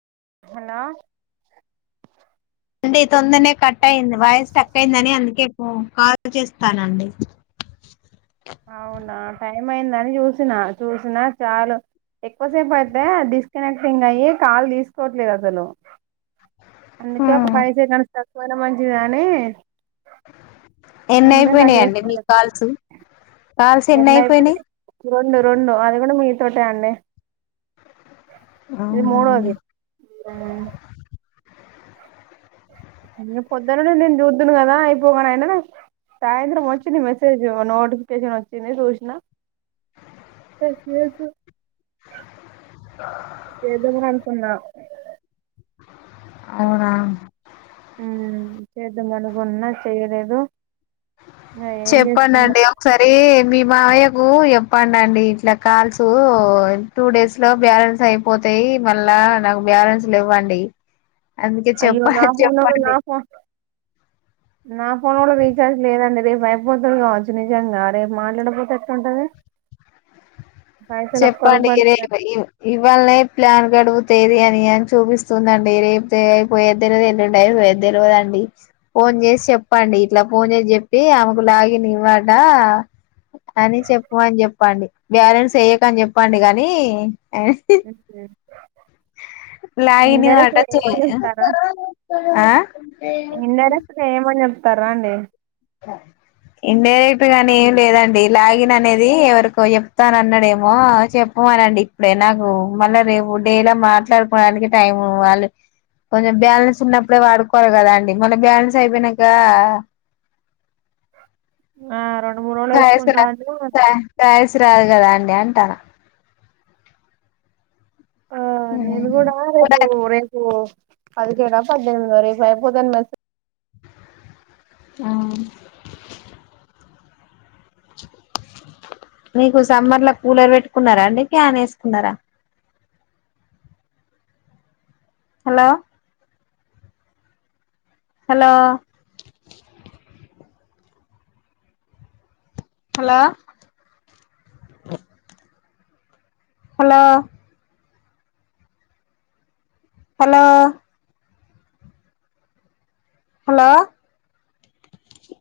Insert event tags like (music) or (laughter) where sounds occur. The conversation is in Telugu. హలో అంటే తొందరనే కట్ అయిందని వాయిస్ స్ట్రక్ అయిందని అందుకే కాల్ చేస్తానండి. అవునా టైం అయిందని చూసినా చూసినా చాలు ఎక్కువసేపు అయితే డిస్కనెక్ట్ అయ్యి కాల్ తీసుకోవట్లేదు. అసలు అందుకే ఒక హ్మ్ ఫై సెకన్సు తక్కువనా మంచిది కాని ఎన్నయిపోయినాయండి చేస్తాను మీకు కాల్సు కాల్స్ ఎన్ని అయిపోయినాయి. రెండు రెండు అది కూడా మీ తోటే అండి. ఇది అవునండి మూడోది ఆ ఇంక పొద్దున్న నుండి నేను చూదును కదా అయిపోగాను అయనా సాయంత్రం వచ్చింది మెసేజ్ నోటిఫికేషన్ వచ్చింది. చూసిన ఆ చేదాంలే అనుకున్న అవునా చేద్దామనుకున్నా చేయలేదు. ఏం చేస్తున్నా చేపండండి ఒకసారి మీ మావయ్యకు చెప్పండి అండి ఇట్లా కాల్సు టూ డేస్ లో బ్యాలెన్స్ అయిపోతాయి. మళ్ళా నాకు బ్యాలెన్స్ లేవుండి. అందుకే అయ్యో నా చెప్పాలి ఫోన్ లో నా చెప్పండి. ఫోన్ నా ఫోన్ కూడా రీఛార్జ్ లేదండి. రేపు అయిపోతుంది కావచ్చు నిజంగా రేపు మాట్లాడపోతే ఎట్లాంటది. చెప్పండి ఇగ రేపే ఇవ్వాలనే నైట్ ప్లాన్ గడుపుతేది అని అని చూపిస్తుందండి. రేపు అయిపోయేది తెల్వది. ఏలూండి పోయ తెలియదుండి ఫోన్ చేసి చెప్పండి ఇట్లా ఫోన్ చేసి చెప్పి ఆమెకు లాగిన్ ఇవ్వడా అని చెప్పమని చెప్పండి బ్యాలెన్స్ వేయకపోతే అని చెప్పండి గానీ, లైని ఇండైరెక్ట్ మాట గా చె ఏమని చెప్తారా ఆ తారండి ఇన్ డైరెక్ట్ గాని ఏం లేదండి లాగిన్ అనేది ఎవరికో చెప్తాన అన్నాడేమో చెప్పమనండి ఇప్పుడే నాకు మళ్ళా రేపు డేలా మాట్లాడుకోడానికి టైం వాళ్ళు కొంచెం బ్యాలన్స్ ఉన్నపు ఇప్పుడే వాడుకోవాలి కదా అండి మళ్ళ బ్యాలెన్స్ అయిపోయినంక ఆ ర (unintelligible) రాదు కదా అండి అంటాన ఆ నేను కూడా రేపు రేపు పదిహేడో పద్దెమిది రేపు అయిపోయింది అన్ని మెసేజ్ ఆ మీకు సమ్మర్ లో కూలర్ పెట్టుకున్నారా అండి ఫ్యాన్ వేసుకున్నారా hello hello hello hello hello hollow